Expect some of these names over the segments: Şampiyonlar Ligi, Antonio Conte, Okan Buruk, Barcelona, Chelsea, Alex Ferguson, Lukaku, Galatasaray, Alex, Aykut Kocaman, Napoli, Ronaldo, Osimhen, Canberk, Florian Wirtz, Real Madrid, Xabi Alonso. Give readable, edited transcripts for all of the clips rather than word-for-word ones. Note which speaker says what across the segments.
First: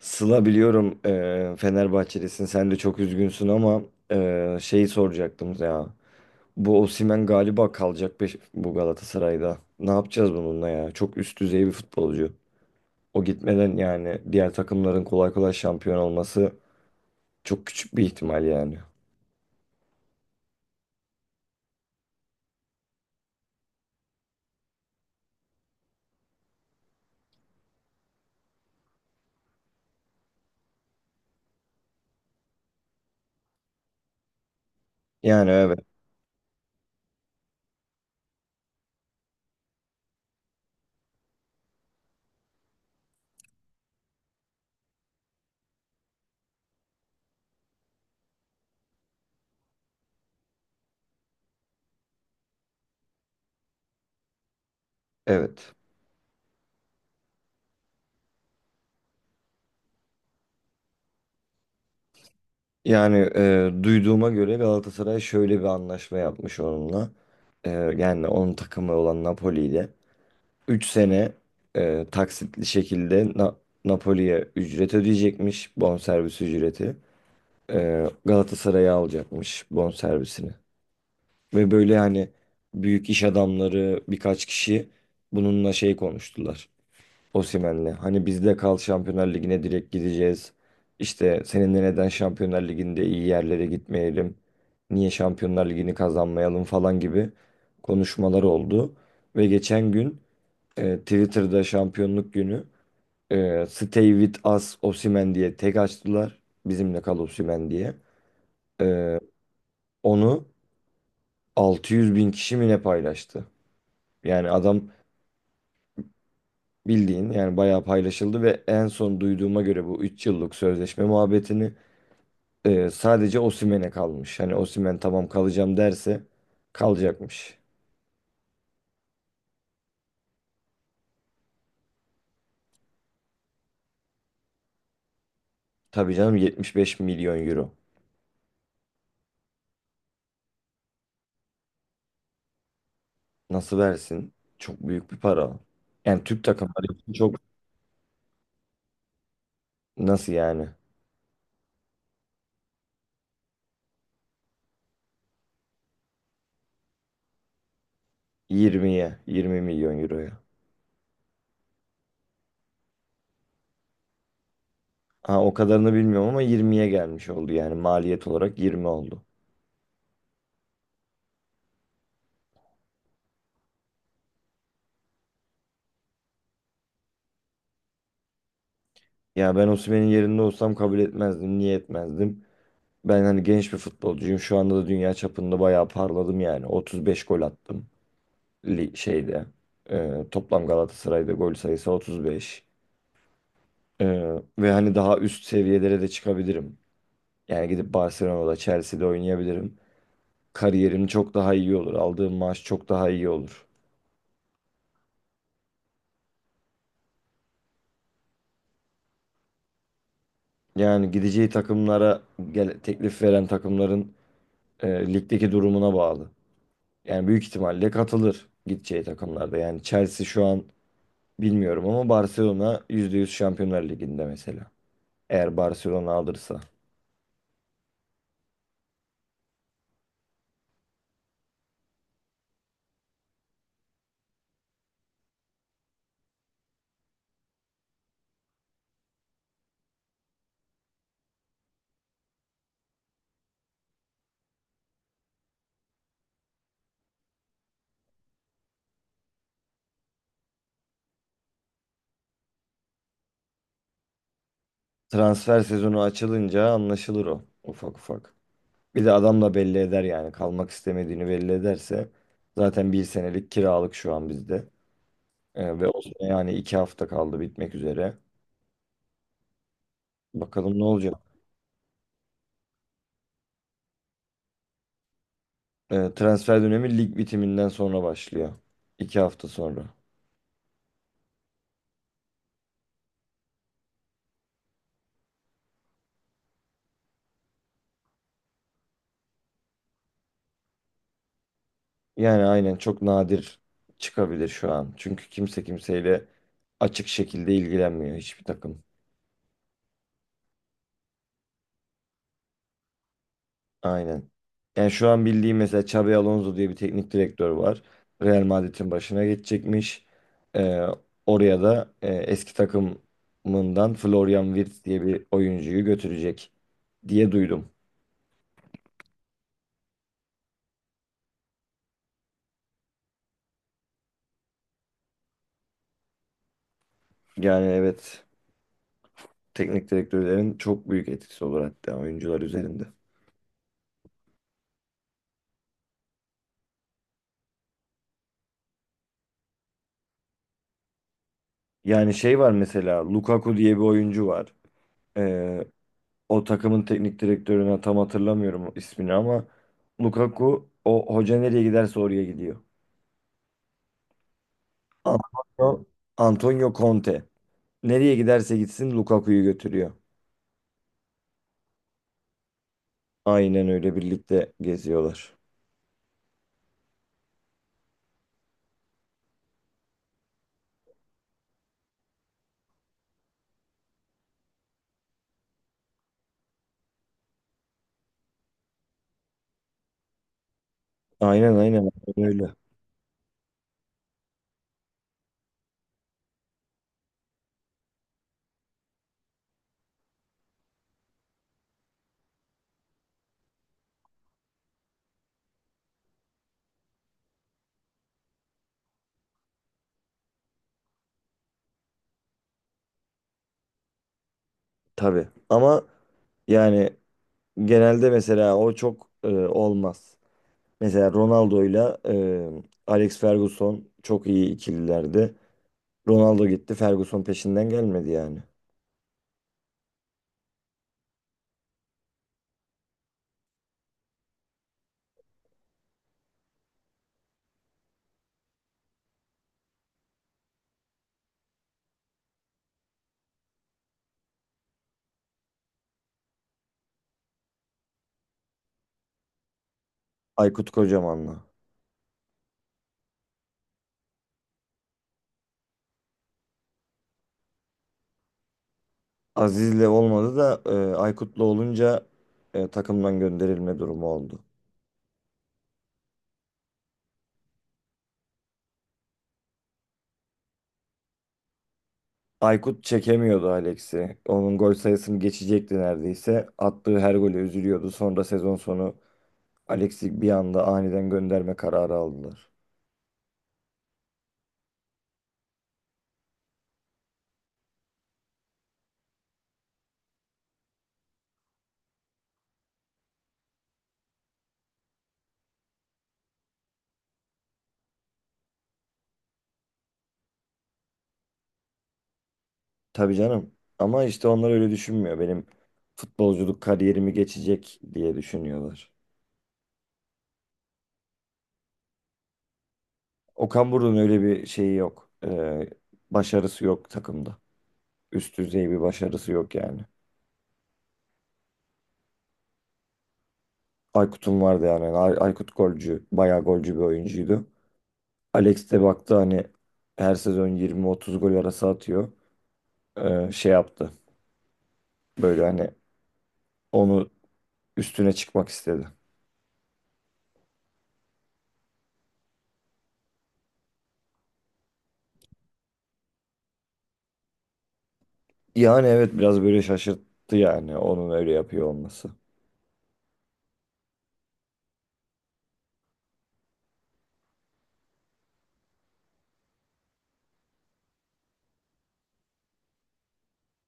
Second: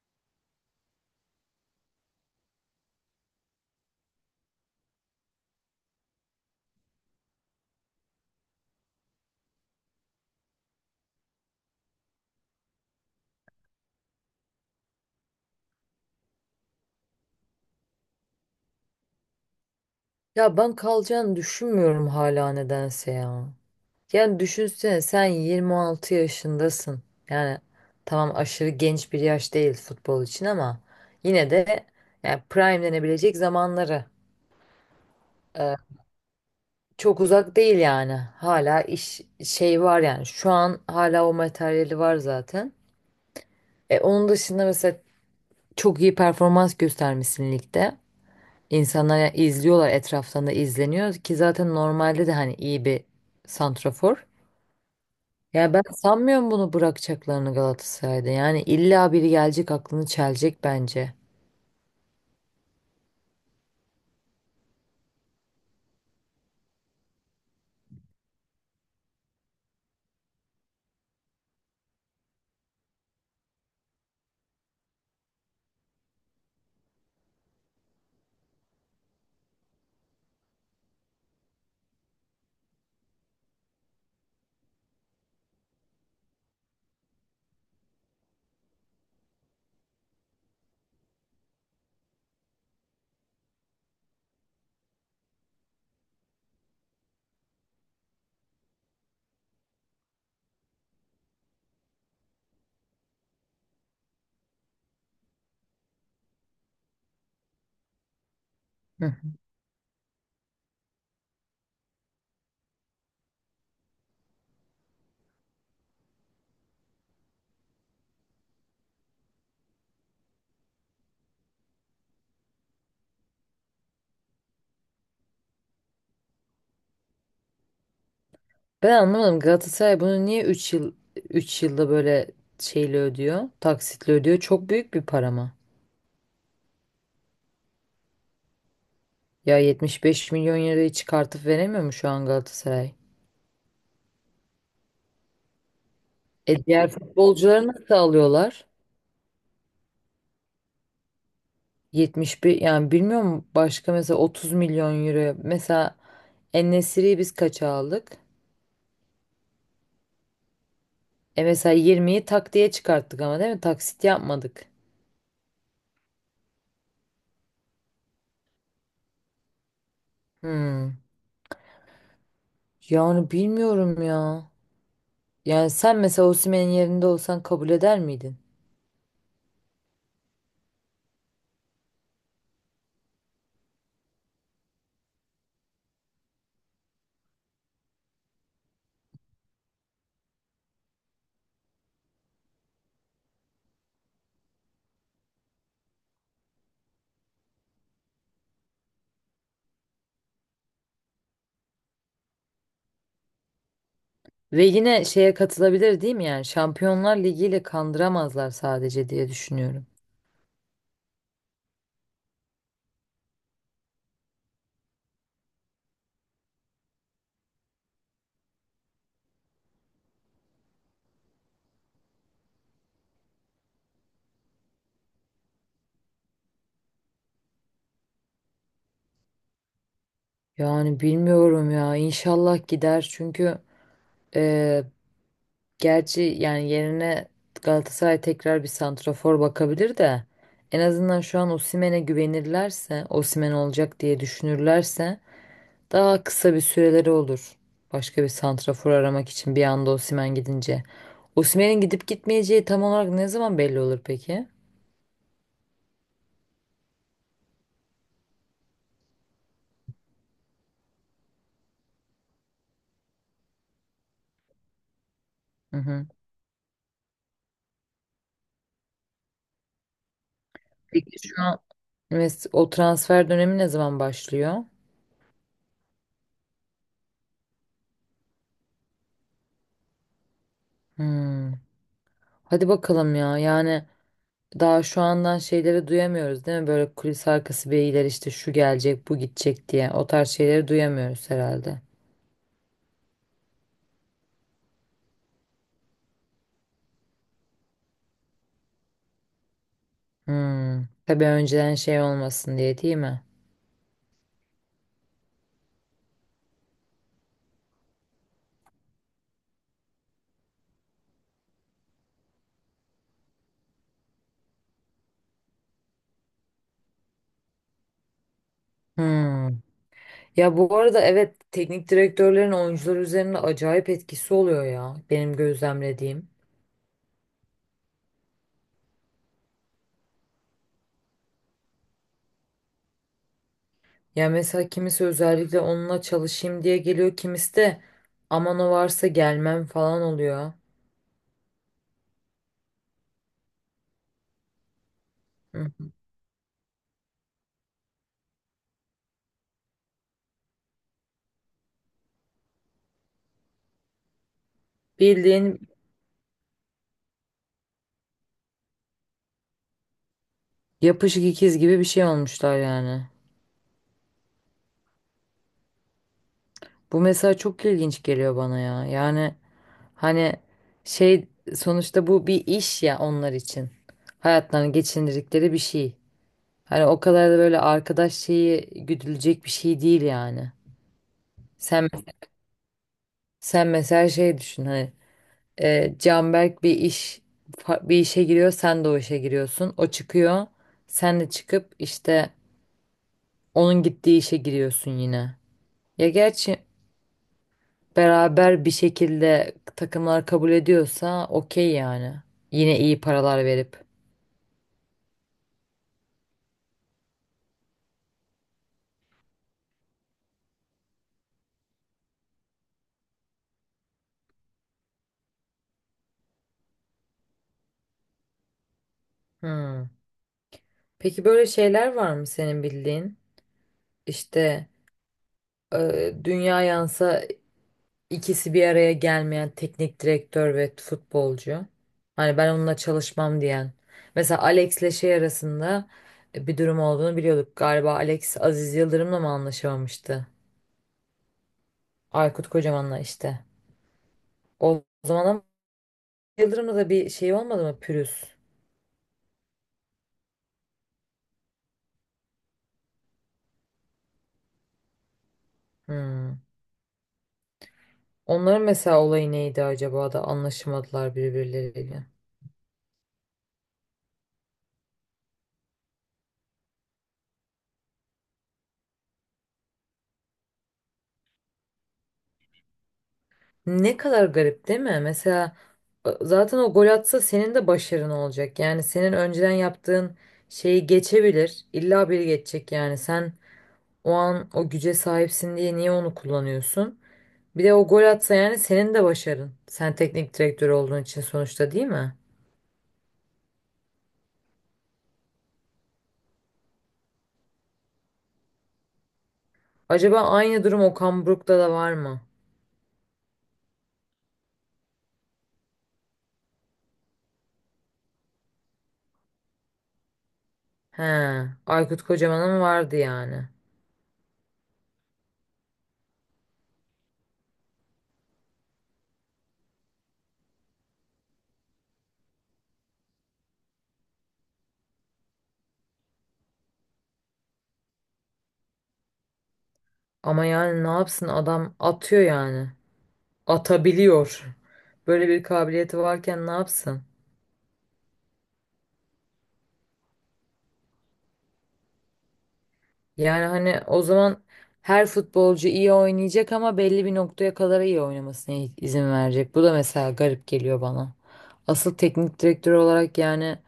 Speaker 1: Sıla biliyorum Fenerbahçelisin. Sen de çok üzgünsün ama şeyi soracaktım ya. Bu Osimhen galiba kalacak bu Galatasaray'da. Ne yapacağız bununla ya? Çok üst düzey bir futbolcu. O gitmeden yani diğer takımların kolay kolay şampiyon olması çok küçük bir ihtimal yani.
Speaker 2: Ya ben kalacağını düşünmüyorum hala nedense ya. Yani düşünsene sen 26 yaşındasın. Yani tamam aşırı genç bir yaş değil futbol için ama yine de yani prime denebilecek zamanları.
Speaker 1: Yani
Speaker 2: Ee,
Speaker 1: evet,
Speaker 2: Çok uzak değil yani. Hala iş şey var yani. Şu an hala o materyali var zaten. Onun dışında mesela çok iyi performans göstermişsin ligde. İnsanlar izliyorlar, etraftan da izleniyor ki zaten, normalde de hani iyi bir santrafor.
Speaker 1: evet.
Speaker 2: Ya ben sanmıyorum bunu bırakacaklarını Galatasaray'da. Yani illa biri gelecek aklını çelecek bence.
Speaker 1: Yani duyduğuma göre Galatasaray şöyle bir anlaşma yapmış onunla. E, yani onun takımı olan Napoli ile. 3 sene taksitli şekilde Napoli'ye ücret ödeyecekmiş, bonservis ücreti. E, Galatasaray'a alacakmış bonservisini. Ve böyle hani büyük iş adamları birkaç kişi bununla şey konuştular. Osimhen'le. Hani bizde kal, Şampiyonlar Ligi'ne direkt gideceğiz. İşte seninle neden Şampiyonlar Ligi'nde iyi yerlere gitmeyelim? Niye Şampiyonlar Ligi'ni kazanmayalım falan gibi konuşmalar oldu. Ve geçen gün Twitter'da şampiyonluk günü "Stay with us Osimhen" diye tek açtılar. Bizimle kal Osimhen diye.
Speaker 2: Hı.
Speaker 1: E, onu 600 bin kişi mi ne paylaştı? Yani adam bildiğin yani bayağı paylaşıldı ve en son duyduğuma göre bu 3 yıllık sözleşme muhabbetini sadece Osimhen'e kalmış. Hani Osimhen tamam kalacağım derse kalacakmış.
Speaker 2: Ben anlamadım, Galatasaray bunu niye 3 yıl, 3 yılda böyle şeyle ödüyor? Taksitle ödüyor. Çok büyük bir para mı?
Speaker 1: Tabii canım, 75 milyon euro.
Speaker 2: Ya 75 milyon lirayı çıkartıp veremiyor mu şu an Galatasaray?
Speaker 1: Nasıl versin? Çok büyük bir para. Yani Türk
Speaker 2: E
Speaker 1: takımları
Speaker 2: diğer
Speaker 1: için çok.
Speaker 2: futbolcuları nasıl alıyorlar?
Speaker 1: Nasıl yani?
Speaker 2: 71, yani bilmiyorum, başka mesela 30 milyon euro. Mesela en biz kaça aldık?
Speaker 1: Yirmiye, 20 milyon euroya.
Speaker 2: E mesela 20'yi tak diye çıkarttık ama, değil mi? Taksit yapmadık.
Speaker 1: Ha, o kadarını bilmiyorum ama yirmiye gelmiş oldu, yani maliyet olarak 20 oldu.
Speaker 2: Hmm. Yani bilmiyorum ya. Yani sen mesela Osimhen'in yerinde olsan kabul eder miydin?
Speaker 1: Ya ben Osimhen'in yerinde olsam kabul etmezdim. Niye etmezdim? Ben hani genç bir futbolcuyum. Şu anda da dünya çapında bayağı parladım yani. 35 gol attım şeyde. Toplam Galatasaray'da gol sayısı 35. Ee, ve hani daha üst seviyelere de çıkabilirim. Yani gidip Barcelona'da, Chelsea'de oynayabilirim. Kariyerim çok daha iyi olur. Aldığım maaş çok daha iyi olur.
Speaker 2: Ve yine şeye katılabilir değil mi yani? Şampiyonlar Ligi ile kandıramazlar sadece diye düşünüyorum.
Speaker 1: Yani gideceği takımlara gel, teklif veren takımların ligdeki durumuna bağlı. Yani büyük ihtimalle katılır gideceği takımlarda. Yani Chelsea şu an bilmiyorum ama Barcelona %100 Şampiyonlar Ligi'nde mesela. Eğer Barcelona alırsa.
Speaker 2: Yani bilmiyorum ya. İnşallah gider çünkü e, gerçi yani yerine Galatasaray tekrar bir santrafor bakabilir de, en azından şu an Osimhen'e güvenirlerse, Osimhen olacak diye düşünürlerse daha kısa bir süreleri olur. Başka bir santrafor aramak için bir anda Osimhen gidince. Osimhen'in gidip gitmeyeceği tam olarak ne zaman belli olur peki?
Speaker 1: Transfer sezonu açılınca anlaşılır o, ufak ufak. Bir de adam da belli eder yani, kalmak istemediğini belli ederse. Zaten bir senelik kiralık şu an bizde.
Speaker 2: Hı
Speaker 1: Ve o
Speaker 2: hı.
Speaker 1: sene, yani iki hafta kaldı bitmek üzere. Bakalım ne olacak.
Speaker 2: Peki şu an o transfer dönemi ne zaman başlıyor?
Speaker 1: E, transfer dönemi lig bitiminden sonra başlıyor. İki hafta sonra.
Speaker 2: Hmm. Hadi bakalım ya. Yani daha şu andan şeyleri duyamıyoruz değil mi? Böyle kulis arkası beyler işte şu gelecek, bu gidecek diye. O tarz şeyleri duyamıyoruz herhalde.
Speaker 1: Yani aynen, çok nadir çıkabilir şu an. Çünkü kimse kimseyle açık şekilde ilgilenmiyor, hiçbir takım.
Speaker 2: Hmm. Tabii önceden şey olmasın diye, değil mi?
Speaker 1: Aynen. Yani şu an bildiğim mesela Xabi Alonso diye bir teknik direktör var. Real Madrid'in başına geçecekmiş. E, oraya da eski takımından Florian Wirtz diye bir oyuncuyu götürecek diye duydum.
Speaker 2: Hmm. Ya bu arada evet, teknik direktörlerin oyuncular üzerinde acayip etkisi oluyor ya, benim gözlemlediğim.
Speaker 1: Yani evet, teknik direktörlerin çok büyük etkisi olur hatta oyuncular üzerinde.
Speaker 2: Ya mesela kimisi özellikle onunla çalışayım diye geliyor, kimisi de aman o varsa gelmem falan oluyor.
Speaker 1: Yani şey var, mesela Lukaku diye bir oyuncu var. Ee,
Speaker 2: Hı.
Speaker 1: o takımın teknik direktörüne tam hatırlamıyorum ismini ama Lukaku o hoca nereye giderse oraya gidiyor.
Speaker 2: Bildiğin
Speaker 1: Antonio, Antonio Conte. Nereye giderse gitsin Lukaku'yu götürüyor.
Speaker 2: yapışık ikiz gibi bir şey olmuşlar yani.
Speaker 1: Aynen öyle, birlikte geziyorlar.
Speaker 2: Bu mesela çok ilginç geliyor bana ya. Yani hani şey, sonuçta bu bir iş ya onlar için. Hayatlarını geçindirdikleri bir şey. Hani o kadar da böyle arkadaş şeyi güdülecek bir şey değil yani.
Speaker 1: Aynen, aynen,
Speaker 2: Sen
Speaker 1: aynen öyle.
Speaker 2: sen mesela şey düşün hani, Canberk bir iş, bir işe giriyor, sen de o işe giriyorsun. O çıkıyor, sen de çıkıp işte onun gittiği işe giriyorsun yine. Ya gerçi beraber bir şekilde takımlar kabul ediyorsa okey yani. Yine iyi paralar verip.
Speaker 1: Tabii. Ama yani genelde mesela o çok olmaz. Mesela Ronaldo'yla Alex Ferguson çok iyi ikililerdi. Ronaldo gitti. Ferguson peşinden gelmedi yani.
Speaker 2: Hmm. Peki böyle şeyler var mı senin bildiğin? İşte dünya yansa İkisi bir araya gelmeyen teknik direktör ve futbolcu. Hani ben onunla çalışmam diyen. Mesela Alex'le şey arasında bir durum olduğunu biliyorduk. Galiba Alex Aziz Yıldırım'la mı anlaşamamıştı?
Speaker 1: Aykut Kocaman'la.
Speaker 2: Aykut Kocaman'la işte. O zaman ama Yıldırım'la da bir şey olmadı mı? Pürüz.
Speaker 1: Aziz'le olmadı da Aykut'la olunca takımdan gönderilme durumu oldu.
Speaker 2: Hmm. Onların mesela olayı neydi acaba da anlaşamadılar birbirleriyle.
Speaker 1: Aykut çekemiyordu Alex'i. Onun gol sayısını geçecekti neredeyse. Attığı her gole üzülüyordu. Sonra sezon sonu Alex'i bir anda aniden gönderme kararı aldılar.
Speaker 2: Ne kadar garip değil mi? Mesela zaten o gol atsa senin de başarın olacak. Yani senin önceden yaptığın şeyi geçebilir. İlla biri geçecek yani. Sen o an o güce sahipsin diye niye onu kullanıyorsun? Bir de o gol atsa yani senin de başarın. Sen teknik direktör olduğun için sonuçta, değil mi?
Speaker 1: Tabii canım. Ama işte onlar öyle düşünmüyor. Benim futbolculuk kariyerimi geçecek diye düşünüyorlar.
Speaker 2: Acaba aynı durum Okan Buruk'ta da var mı?
Speaker 1: Okan Buruk'un öyle bir şeyi yok. Başarısı yok takımda. Üst düzey bir başarısı yok yani.
Speaker 2: He, Aykut Kocaman'ın vardı yani.
Speaker 1: Aykut'un vardı yani. Aykut golcü, bayağı golcü bir oyuncuydu. Alex de baktı hani her sezon 20-30 gol arası atıyor. Şey yaptı. Böyle hani onu üstüne çıkmak istedi.
Speaker 2: Ama yani ne yapsın, adam atıyor yani. Atabiliyor. Böyle bir kabiliyeti varken ne yapsın?
Speaker 1: Yani evet, biraz böyle şaşırttı yani onun öyle yapıyor olması.
Speaker 2: Yani hani o zaman her futbolcu iyi oynayacak ama belli bir noktaya kadar iyi oynamasına izin verecek. Bu da mesela garip geliyor bana. Asıl teknik direktör olarak yani,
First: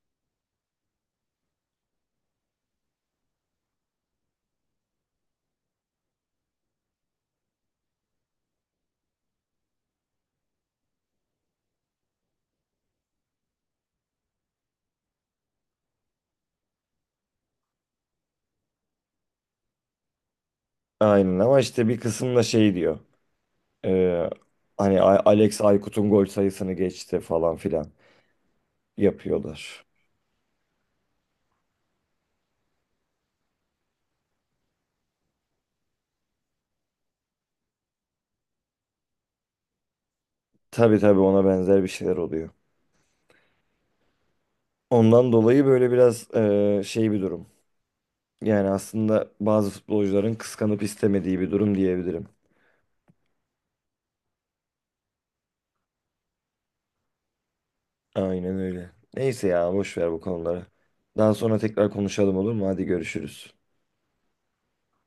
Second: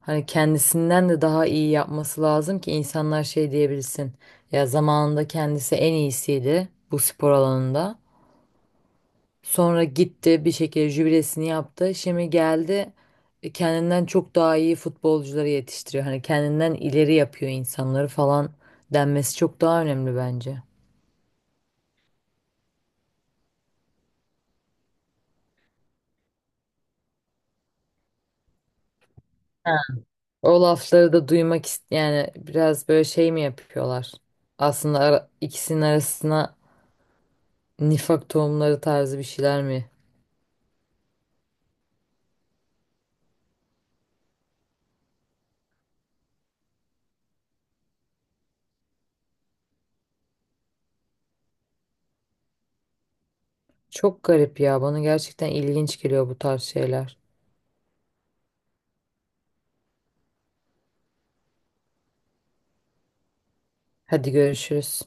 Speaker 2: hani kendisinden de daha iyi yapması lazım ki insanlar şey diyebilsin. Ya zamanında kendisi en iyisiydi bu spor alanında. Sonra gitti bir şekilde jübilesini yaptı. Şimdi geldi, kendinden çok daha iyi futbolcuları yetiştiriyor. Hani kendinden ileri yapıyor insanları falan denmesi çok daha önemli bence.
Speaker 1: Aynen ama işte bir kısım da şey diyor. Ee, hani Alex Aykut'un gol sayısını geçti falan filan
Speaker 2: Ha.
Speaker 1: yapıyorlar.
Speaker 2: O lafları da duymak ist, yani biraz böyle şey mi yapıyorlar? Aslında ikisinin arasına nifak tohumları tarzı bir şeyler mi?
Speaker 1: Tabii, tabii, ona benzer bir şeyler oluyor. Ondan dolayı böyle biraz şey bir durum. Yani aslında bazı futbolcuların kıskanıp istemediği bir durum diyebilirim.
Speaker 2: Çok garip ya. Bana gerçekten ilginç geliyor bu tarz şeyler.
Speaker 1: Aynen öyle. Neyse ya, boş ver bu konuları. Daha sonra tekrar konuşalım, olur mu? Hadi görüşürüz.
Speaker 2: Hadi görüşürüz.